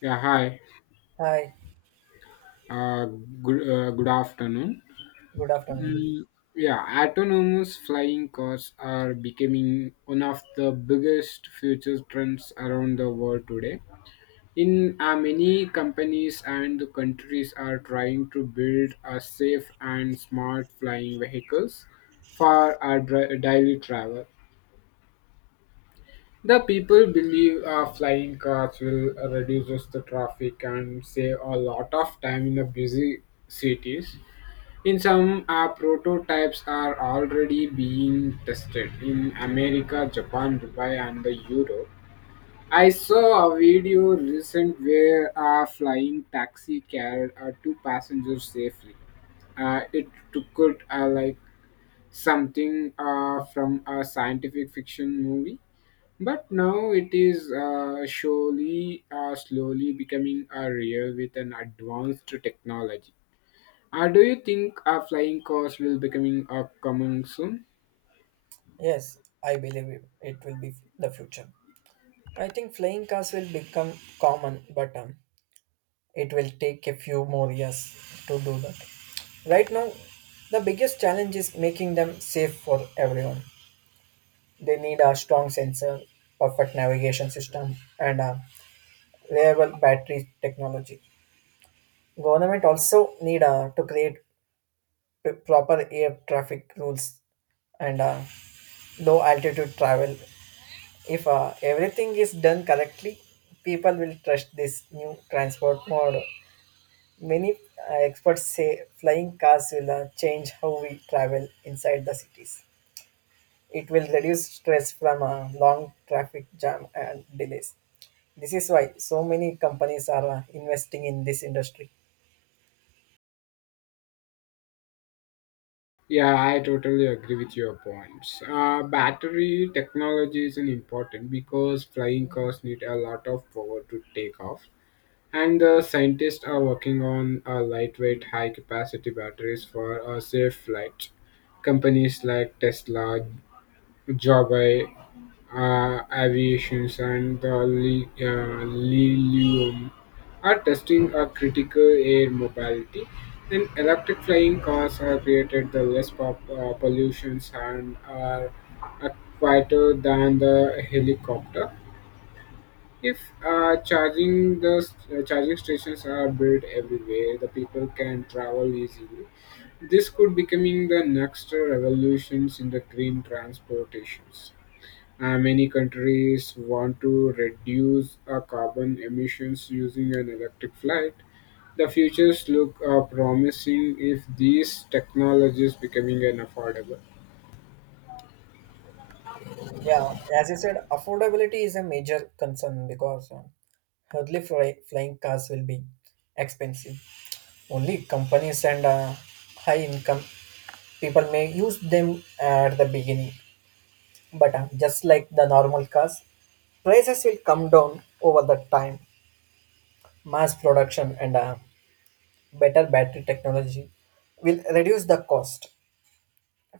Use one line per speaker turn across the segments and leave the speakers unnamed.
Yeah, hi.
Hi,
Uh, Good, good afternoon.
good afternoon.
Mm, yeah, autonomous flying cars are becoming one of the biggest future trends around the world today. In many companies and countries are trying to build a safe and smart flying vehicles for our daily travel. The people believe flying cars will reduce the traffic and save a lot of time in the busy cities. In some, prototypes are already being tested in America, Japan, Dubai, and the Europe. I saw a video recent where a flying taxi carried two passengers safely. It took like something from a scientific fiction movie, but now it is surely slowly becoming a real with an advanced technology. Do you think a flying cars will becoming coming up coming soon?
Yes, I believe it will be the future. I think flying cars will become common, but it will take a few more years to do that. Right now, the biggest challenge is making them safe for everyone. They need a strong sensor, perfect navigation system, and a reliable battery technology. Government also need to create proper air traffic rules and low altitude travel. If everything is done correctly, people will trust this new transport model. Many experts say flying cars will change how we travel inside the cities. It will reduce stress from long traffic jam and delays. This is why so many companies are investing in this industry.
Yeah, I totally agree with your points. Battery technology is an important because flying cars need a lot of power to take off, and the scientists are working on lightweight, high-capacity batteries for a safe flight. Companies like Tesla, Joby, aviations and the Lilium are testing a critical air mobility and electric flying cars have created the less pollutions and are uh, quieter than the helicopter if charging the charging stations are built everywhere the people can travel easily this could becoming the next revolutions in the green transportations. Uh, many countries want to reduce carbon emissions using an electric flight. The futures look promising if these technologies becoming an affordable.
Yeah, as you said, affordability is a major concern because flying cars will be expensive. Only companies and high income people may use them at the beginning, but just like the normal cars, prices will come down over the time. Mass production and better battery technology will reduce the cost.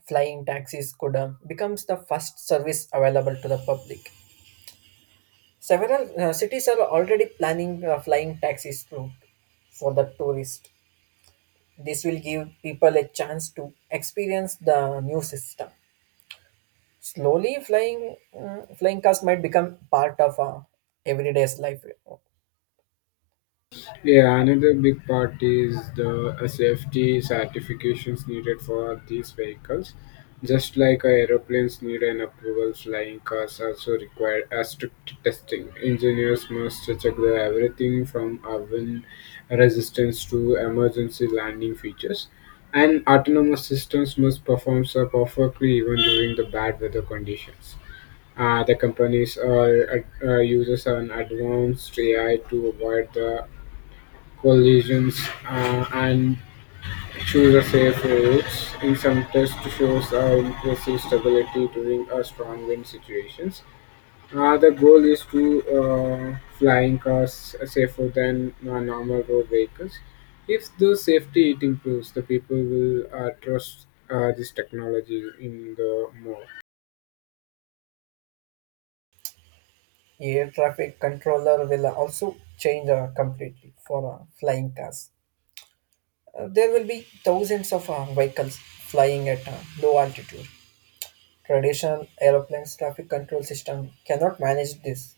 Flying taxis could becomes the first service available to the public. Several cities are already planning flying taxis route for the tourist. This will give people a chance to experience the new system. Slowly, flying cars might become part of everyday's life.
Yeah, another big part is the safety certifications needed for these vehicles. Just like our aeroplanes need an approval, flying cars also require a strict testing. Engineers must check the everything from oven resistance to emergency landing features. And autonomous systems must perform so perfectly even during the bad weather conditions. Uh, the companies uses an advanced AI to avoid the collisions and choose a safe route. In some tests, shows impressive stability during a strong wind situations. The goal is to flying cars safer than normal road vehicles. If the safety it improves, the people will trust this technology in the more.
Air traffic controller will also change completely for flying cars. There will be thousands of vehicles flying at low altitude. Traditional aeroplanes traffic control system cannot manage this.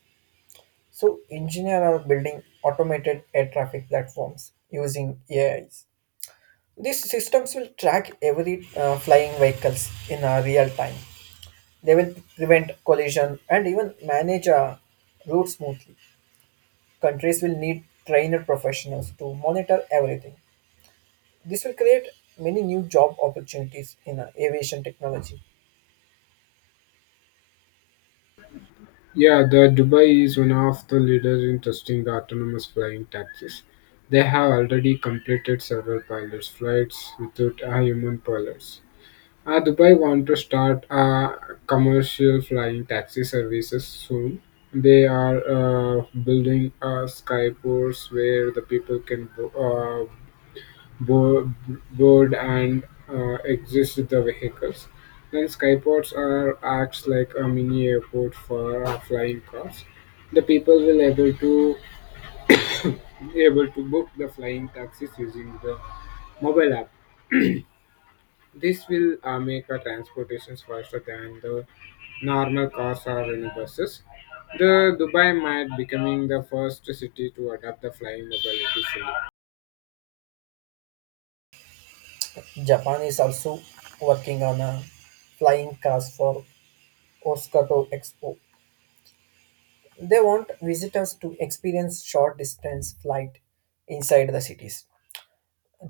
So engineers are building automated air traffic platforms using AIs. These systems will track every flying vehicles in real time. They will prevent collision and even manage a route smoothly. Countries will need trained professionals to monitor everything. This will create many new job opportunities in aviation technology.
Yeah, the Dubai is one of the leaders in testing the autonomous flying taxis. They have already completed several pilots flights without a human pilots. Dubai want to start a commercial flying taxi services soon. They are building a skyports where the people can uh, board and exit the vehicles. Then skyports are acts like a mini airport for flying cars. The people will able to Be able to book the flying taxis using the mobile app. This will make our transportations faster than the normal cars or any buses. The Dubai might becoming the first city to adopt the flying mobility fully.
Japan is also working on a flying cars for Osakato Expo. They want visitors to experience short distance flight inside the cities.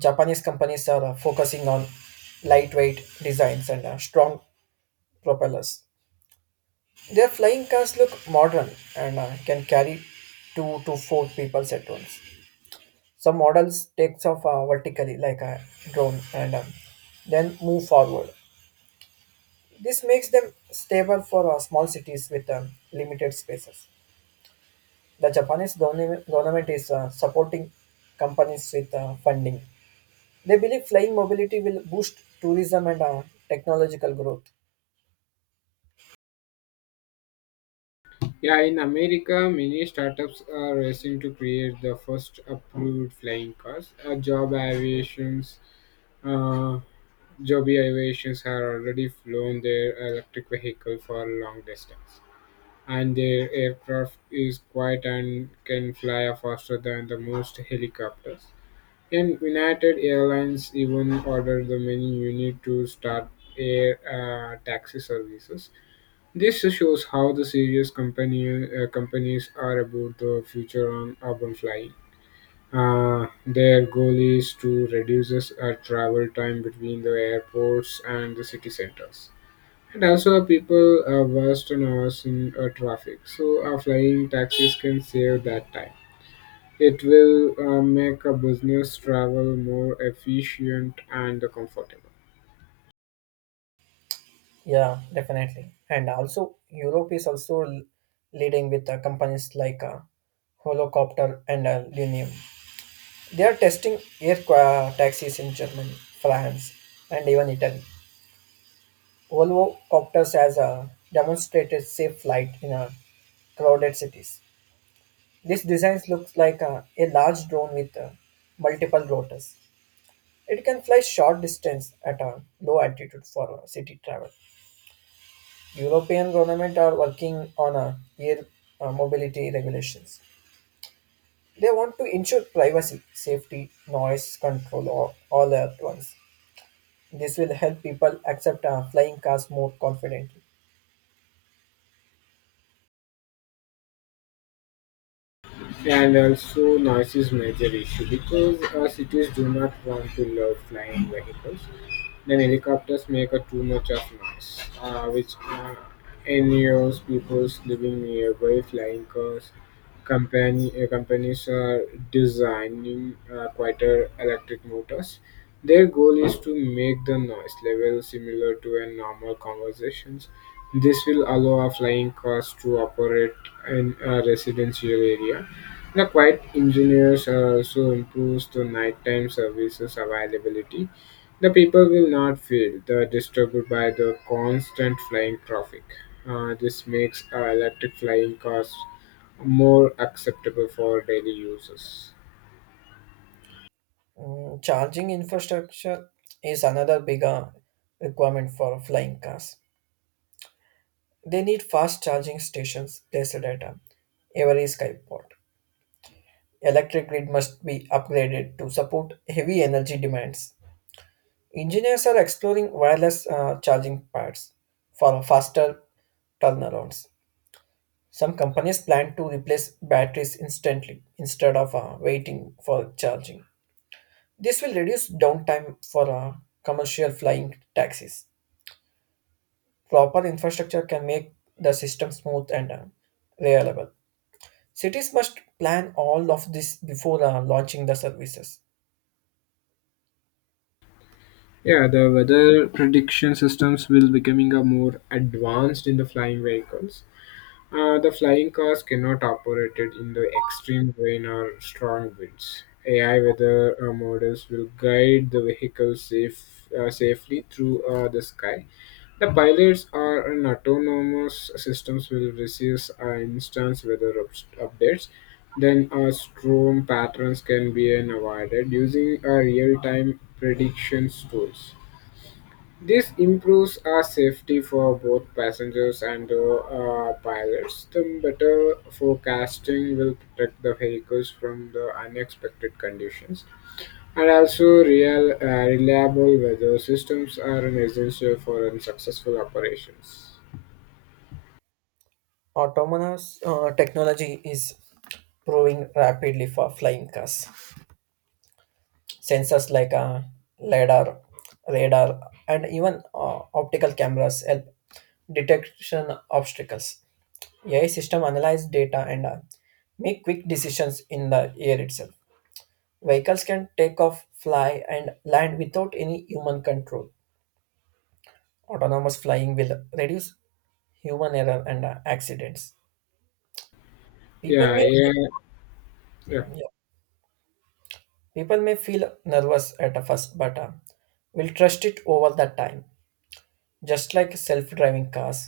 Japanese companies are focusing on lightweight designs and strong propellers. Their flying cars look modern and can carry two to four people at once. Some models takes off vertically like a drone and then move forward. This makes them stable for small cities with limited spaces. The Japanese government is supporting companies with funding. They believe flying mobility will boost tourism and technological growth.
Yeah, in America, many startups are racing to create the first approved flying cars. Uh, Job aviations have already flown their electric vehicle for long distance, and their aircraft is quiet and can fly faster than the most helicopters. And United Airlines even ordered the many unit to start air taxi services this shows how the serious companies are about the future on urban flying. Their goal is to reduce travel time between the airports and the city centers. And also, our people are worst on hours in traffic, so flying taxis can save that time. It will make a business travel more efficient and comfortable.
Yeah, definitely. And also, Europe is also leading with companies like Holocopter and Lunium. They are testing taxis in Germany, France, and even Italy. Holocopters has demonstrated safe flight in crowded cities. This design looks like a large drone with multiple rotors. It can fly short distance at a low altitude for city travel. European government are working on a air mobility regulations. They want to ensure privacy, safety, noise control, all at once. This will help people accept flying cars more confidently.
And also noise is major issue because cities do not want to love flying vehicles. Then helicopters make a too much of noise, which annoys people living nearby. Flying cars company companies are designing quieter electric motors. Their goal is to make the noise level similar to a normal conversations. This will allow a flying cars to operate in a residential area the quiet engineers are also improves the nighttime services availability. The people will not feel the disturbed by the constant flying traffic. This makes electric flying cars more acceptable for daily users.
Charging infrastructure is another big requirement for flying cars. They need fast charging stations, they at every skyport. Electric grid must be upgraded to support heavy energy demands. Engineers are exploring wireless charging pads for faster turnarounds. Some companies plan to replace batteries instantly instead of waiting for charging. This will reduce downtime for commercial flying taxis. Proper infrastructure can make the system smooth and reliable. Cities must plan all of this before launching the services.
Yeah, the weather prediction systems will becoming a more advanced in the flying vehicles. The flying cars cannot operate it in the extreme rain or strong winds. AI weather models will guide the vehicle safely through the sky. The pilots or an autonomous systems will receive instance weather updates. Then storm patterns can be avoided using real-time predictions tools. This improves our safety for both passengers and the pilots. The better forecasting will protect the vehicles from the unexpected conditions. And also, real reliable weather systems are an essential for an successful operations.
Autonomous technology is growing rapidly for flying cars. Sensors like LiDAR, radar, and even optical cameras help detection obstacles. AI system analyze data and make quick decisions in the air itself. Vehicles can take off, fly, and land without any human control. Autonomous flying will reduce human error and accidents. People
Yeah,
may
yeah, yeah.
yeah, people may feel nervous at first, but will trust it over the time. Just like self-driving cars,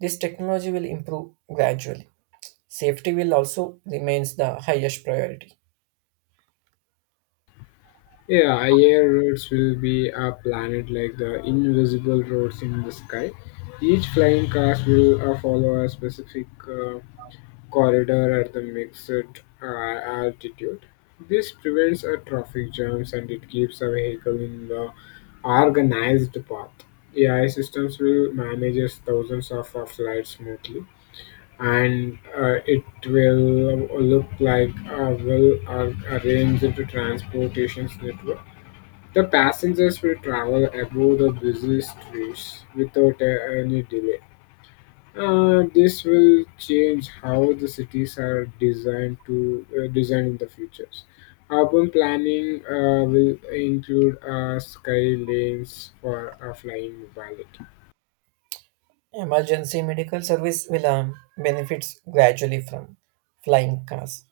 this technology will improve gradually. Safety will also remains the highest priority.
Yeah, air routes will be a planet like the invisible roads in the sky. Each flying class will follow a specific corridor at the mixed altitude. This prevents a traffic jams and it keeps a vehicle in the organized path. AI systems will manage thousands of flights smoothly and it will look like a well arranged transportation network. The passengers will travel above the busy streets without any delay. This will change how the cities are designed in the futures. Urban planning will include sky lanes for flying mobility,
Emergency medical service will benefits gradually from flying cars.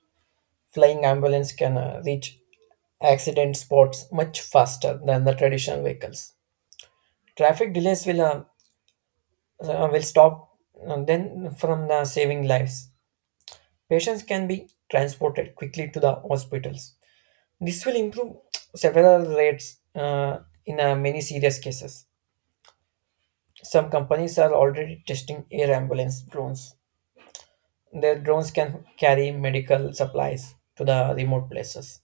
Flying ambulance can reach accident spots much faster than the traditional vehicles. Traffic delays will stop then from the saving lives. Patients can be transported quickly to the hospitals. This will improve several rates in many serious cases. Some companies are already testing air ambulance drones. Their drones can carry medical supplies to the remote places.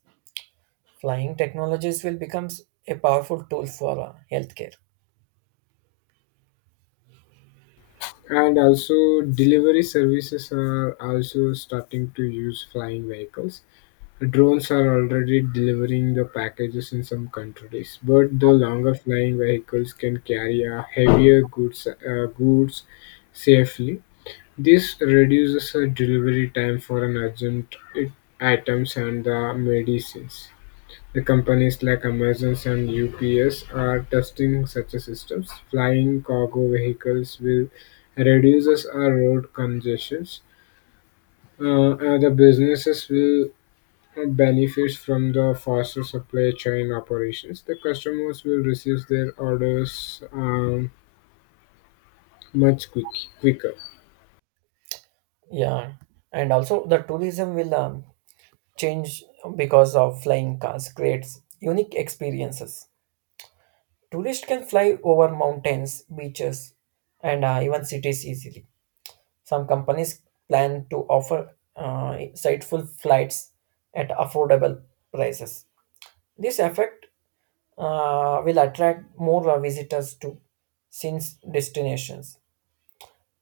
Flying technologies will become a powerful tool for healthcare.
and also delivery services are also starting to use flying vehicles. Drones are already delivering the packages in some countries, but the longer flying vehicles can carry a heavier goods safely. This reduces the delivery time for an urgent items and the medicines. The companies like Amazon and UPS are testing such a systems. Flying cargo vehicles will reduces our road congestions. The businesses will benefit from the faster supply chain operations. The customers will receive their orders um, much quick, quicker.
Yeah, and also the tourism will change because of flying cars creates unique experiences. Tourists can fly over mountains, beaches, and even cities easily. Some companies plan to offer insightful flights at affordable prices. This effect will attract more visitors to since destinations.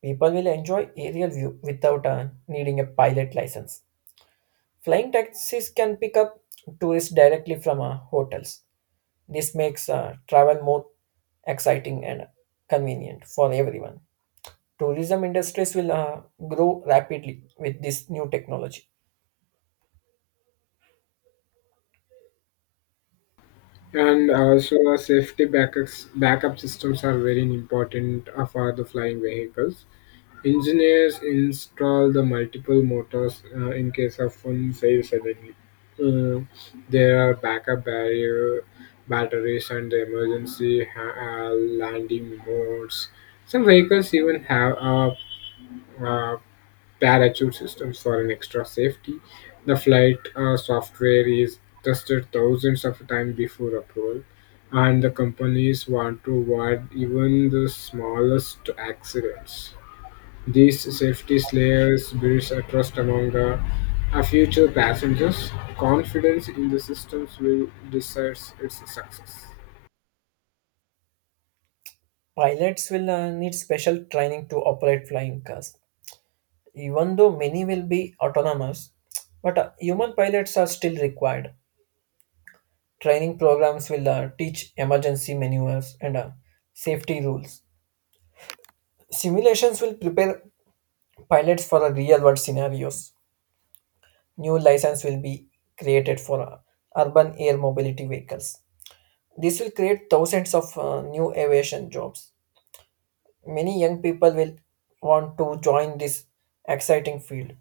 People will enjoy aerial view without needing a pilot license. Flying taxis can pick up tourists directly from hotels. This makes travel more exciting and convenient for everyone. Tourism industries will grow rapidly with this new technology.
And also, uh, backup systems are very important for the flying vehicles. Engineers install the multiple motors in case of one fails suddenly. Uh, there are backup barrier batteries and the emergency landing modes. Some vehicles even have uh parachute systems for an extra safety. The flight software is tested thousands of times before approval, and the companies want to avoid even the smallest accidents. These safety layers builds a trust among the future passengers. Confidence in the systems will decide its success.
Pilots will need special training to operate flying cars, even though many will be autonomous. But human pilots are still required. Training programs will teach emergency maneuvers and safety rules. Simulations will prepare pilots for the real world scenarios. New license will be created for urban air mobility vehicles. This will create thousands of new aviation jobs. Many young people will want to join this exciting field.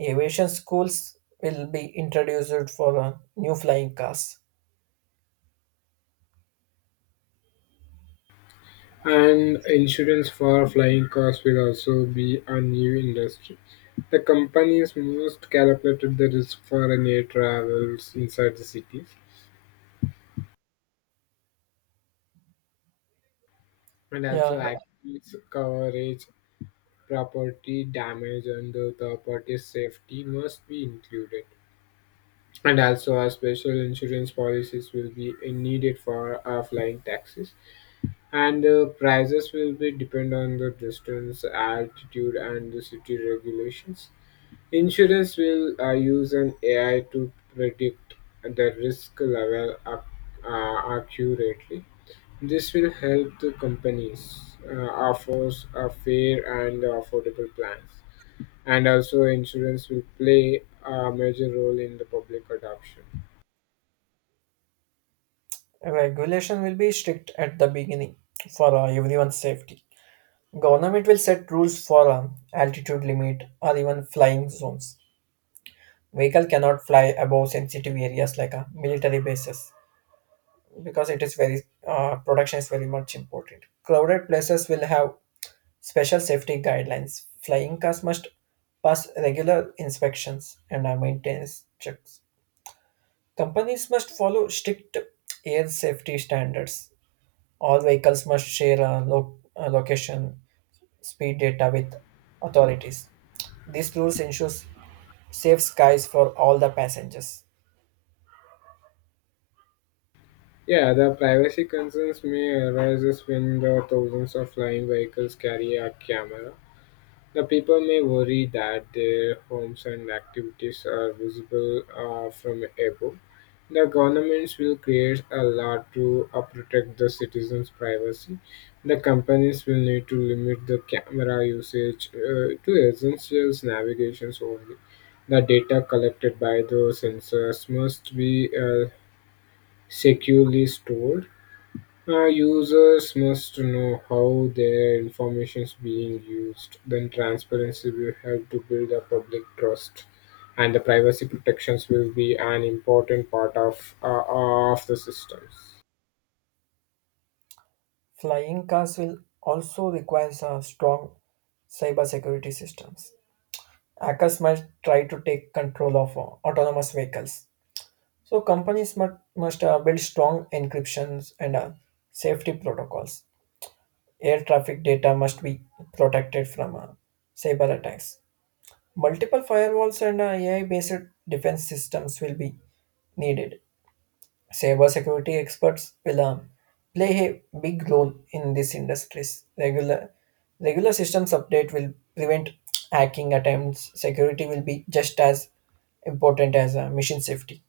Aviation schools will be introduced for new flying cars.
And insurance for flying cars will also be a new industry. The companies most calculated the risk for an air travels inside the cities and also
Yeah,
accidents, coverage, property damage, and the third party safety must be included. And also, our special insurance policies will be needed for our flying taxis, and the prices will be depend on the distance, altitude, and the city regulations. Insurance will use an AI to predict the risk level accurately. This will help the companies offer a fair and affordable plans. And also, insurance will play a major role in the public adoption.
regulation will be strict at the beginning for everyone's safety. Government will set rules for altitude limit or even flying zones. Vehicle cannot fly above sensitive areas like military bases because it is very production is very much important. Crowded places will have special safety guidelines. Flying cars must pass regular inspections and maintenance checks. Companies must follow strict air safety standards. All vehicles must share a location, speed data with authorities. These rules ensures safe skies for all the passengers.
Yeah, the privacy concerns may arise when the thousands of flying vehicles carry a camera. The people may worry that their homes and activities are visible from above. The governments will create a law to protect the citizens' privacy. The companies will need to limit the camera usage to essential navigations only. The data collected by those sensors must be securely stored. Uh, users must know how their information is being used. Then transparency will help to build a public trust, and the privacy protections will be an important part of the systems.
Flying cars will also require a strong cybersecurity systems. Hackers must try to take control of autonomous vehicles. So companies must build strong encryptions and safety protocols. Air traffic data must be protected from cyber attacks. Multiple firewalls and AI based defense systems will be needed. Cybersecurity experts will play a big role in these industries. Regular systems update will prevent hacking attempts. Security will be just as important as mission safety.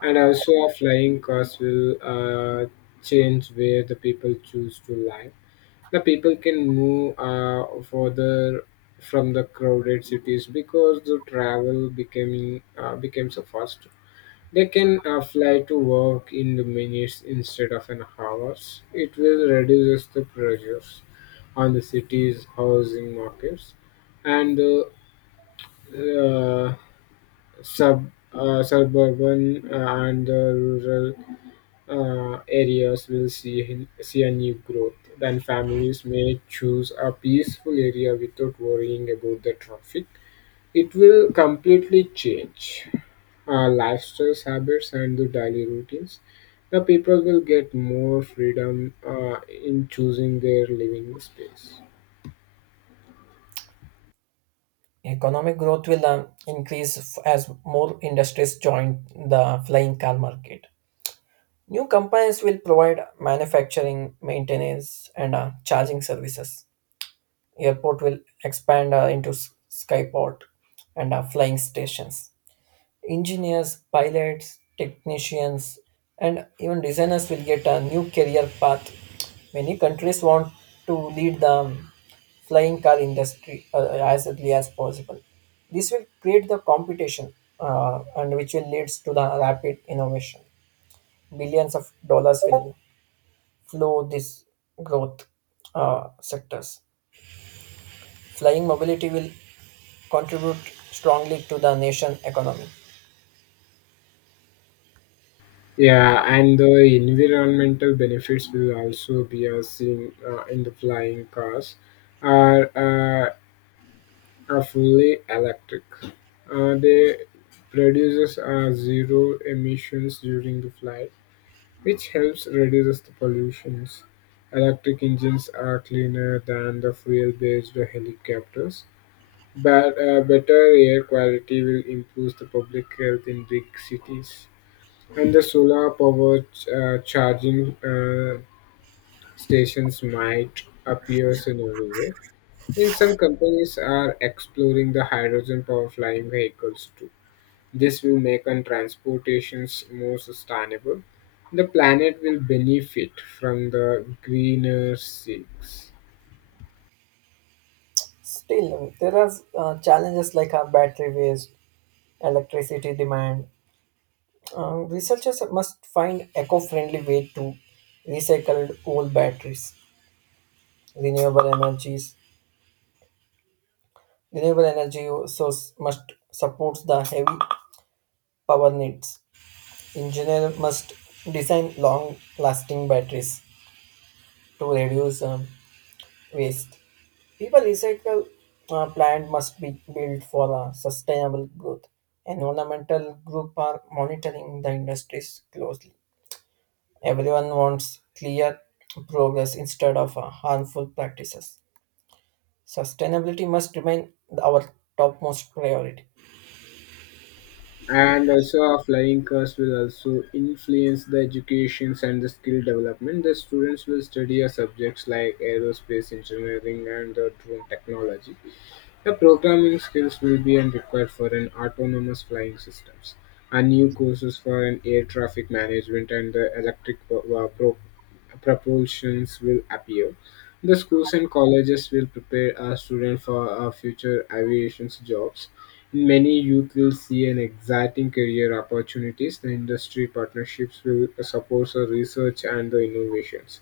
And also, a flying cars will change where the people choose to live. The people can move further from the crowded cities because the travel becoming becomes a fast. They can fly to work in the minutes instead of an hours. It will reduce the pressures on the city's housing markets and the uh, suburban and the rural areas will see a new growth. Then families may choose a peaceful area without worrying about the traffic. It will completely change lifestyles, habits, and the daily routines, the people will get more freedom in choosing their living space.
Economic growth will increase as more industries join the flying car market. New companies will provide manufacturing, maintenance, and charging services. Airport will expand into skyport and flying stations. Engineers, pilots, technicians, and even designers will get a new career path. Many countries want to lead the flying car industry as early as possible. This will create the competition, and which will leads to the rapid innovation. Billions of dollars will flow this growth sectors. Flying mobility will contribute strongly to the nation economy.
Yeah, and the environmental benefits will also be seen in the flying cars are, uh, are fully electric. They produces zero emissions during the flight which helps reduce the pollutions. Electric engines are cleaner than the fuel-based helicopters, but better air quality will improve the public health in big cities. And the solar power charging stations might appear in everywhere. In some companies are exploring the hydrogen power flying vehicles too. This will make our transportations more sustainable. The planet will benefit from the greener seas.
Still, there are challenges like battery waste, electricity demand. Researchers must find eco-friendly way to recycle old batteries. Renewable energies, renewable energy source must support the heavy power needs. Engineer must design long-lasting batteries to reduce waste. People recycle plant must be built for sustainable growth. Environmental group are monitoring the industries closely. Everyone wants clear progress instead of harmful practices. Sustainability must remain our topmost priority.
And also our flying cars will also influence the educations and the skill development. The students will study our subjects like aerospace engineering and the drone technology. Your programming skills will be an required for an autonomous flying systems, and new courses for an air traffic management and the electric propulsions will appear. The schools and colleges will prepare a student for future aviation jobs. Many youth will see an exciting career opportunities. The industry partnerships will support the research and the innovations.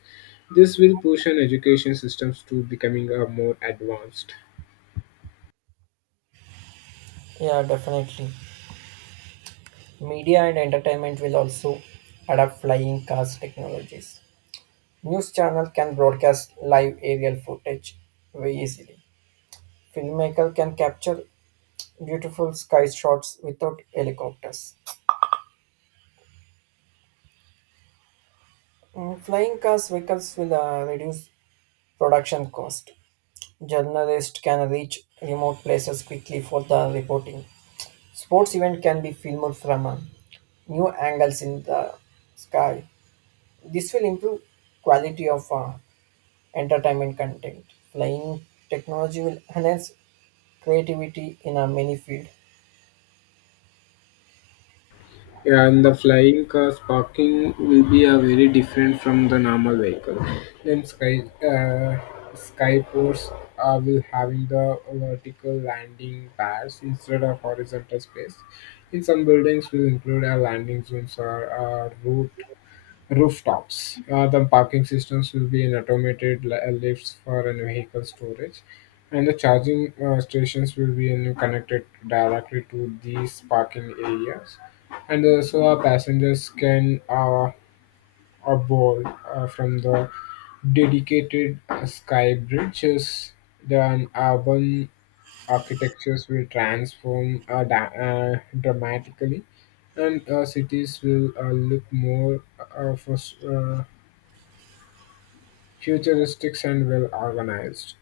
This will push an education systems to becoming a more advanced.
Yeah, definitely. Media and entertainment will also adapt flying cars technologies. News channel can broadcast live aerial footage very easily. Filmmaker can capture beautiful sky shots without helicopters. Flying cars vehicles will reduce production cost. Journalists can reach remote places quickly for the reporting. Sports event can be filmed from new angles in the sky. This will improve quality of entertainment content. Flying technology will enhance creativity in many fields.
Yeah, and the flying cars parking will be a very different from the normal vehicle. Then skyports will having the vertical landing pads instead of horizontal space. In some buildings, will include a landing zones or a rooftops. The parking systems will be in automated lifts for an vehicle storage, and the charging stations will be in connected directly to these parking areas, and so our passengers can board from the dedicated sky bridges. The urban architectures will transform dramatically and cities will look more uh, for, s- uh, futuristic and well organized.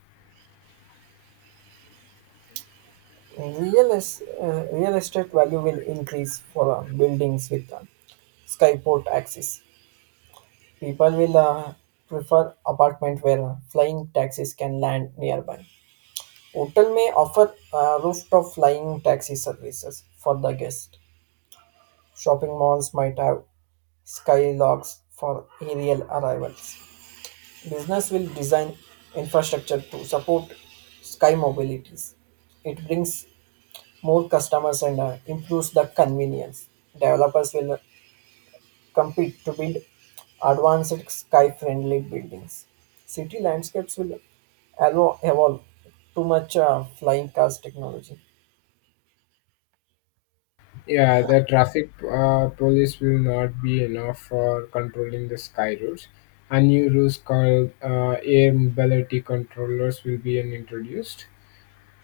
Real estate value will increase for buildings with Skyport axis. People will prefer apartment where flying taxis can land nearby. Hotel may offer a rooftop flying taxi services for the guest. Shopping malls might have skylogs for aerial arrivals. Business will design infrastructure to support sky mobilities. It brings more customers and improves the convenience. Developers will compete to build advanced sky-friendly buildings. City landscapes will allow, evolve too much flying cars technology.
Yeah, the traffic police will not be enough for controlling the sky routes. A new rules called air mobility controllers will be introduced.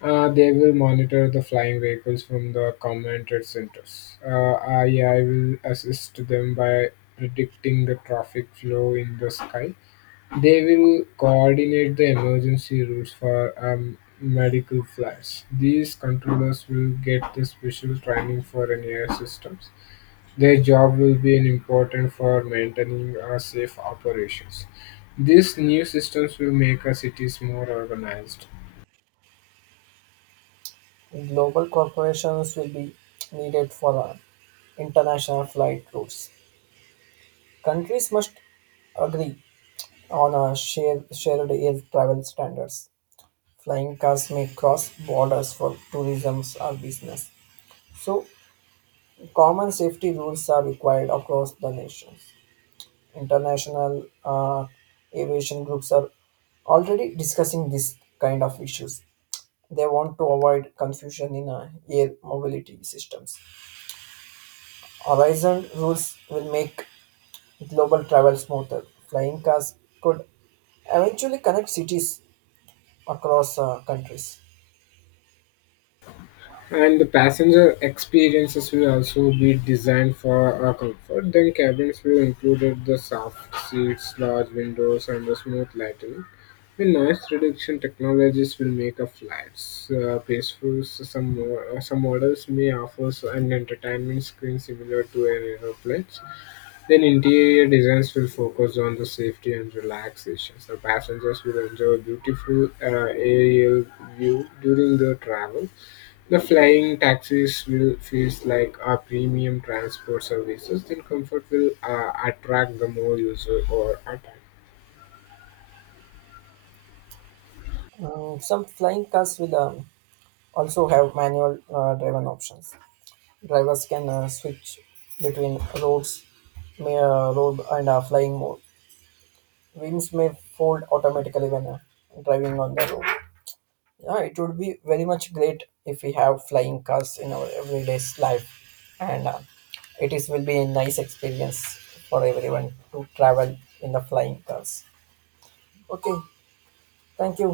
They will monitor the flying vehicles from the command trade centers. AI will assist them by predicting the traffic flow in the sky. They will coordinate the emergency routes for medical flights. These controllers will get the special training for an air systems. Their job will be an important for maintaining safe operations. These new systems will make our cities more organized.
Global corporations will be needed for international flight routes. Countries must agree on a shared air travel standards. Flying cars may cross borders for tourism or business. So, common safety rules are required across the nations. International aviation groups are already discussing this kind of issues. They want to avoid confusion in air mobility systems. Horizon rules will make global travel smoother. Flying cars could eventually connect cities across countries.
And the passenger experiences will also be designed for our comfort. Then cabins will include the soft seats, large windows, and the smooth lighting. The noise reduction technologies will make our flights peaceful. So some models may offer an entertainment screen similar to an aeroplane, then interior designs will focus on the safety and relaxation, so passengers will enjoy beautiful aerial view during the travel. The flying taxis will feels like a premium transport services, then comfort will attract the more user or attract.
Some flying cars will also have manual driven options. Drivers can switch between roads, road and flying mode. Wings may fold automatically when driving on the road. Yeah, it would be very much great if we have flying cars in our everyday's life, and it is will be a nice experience for everyone to travel in the flying cars. Okay, thank you.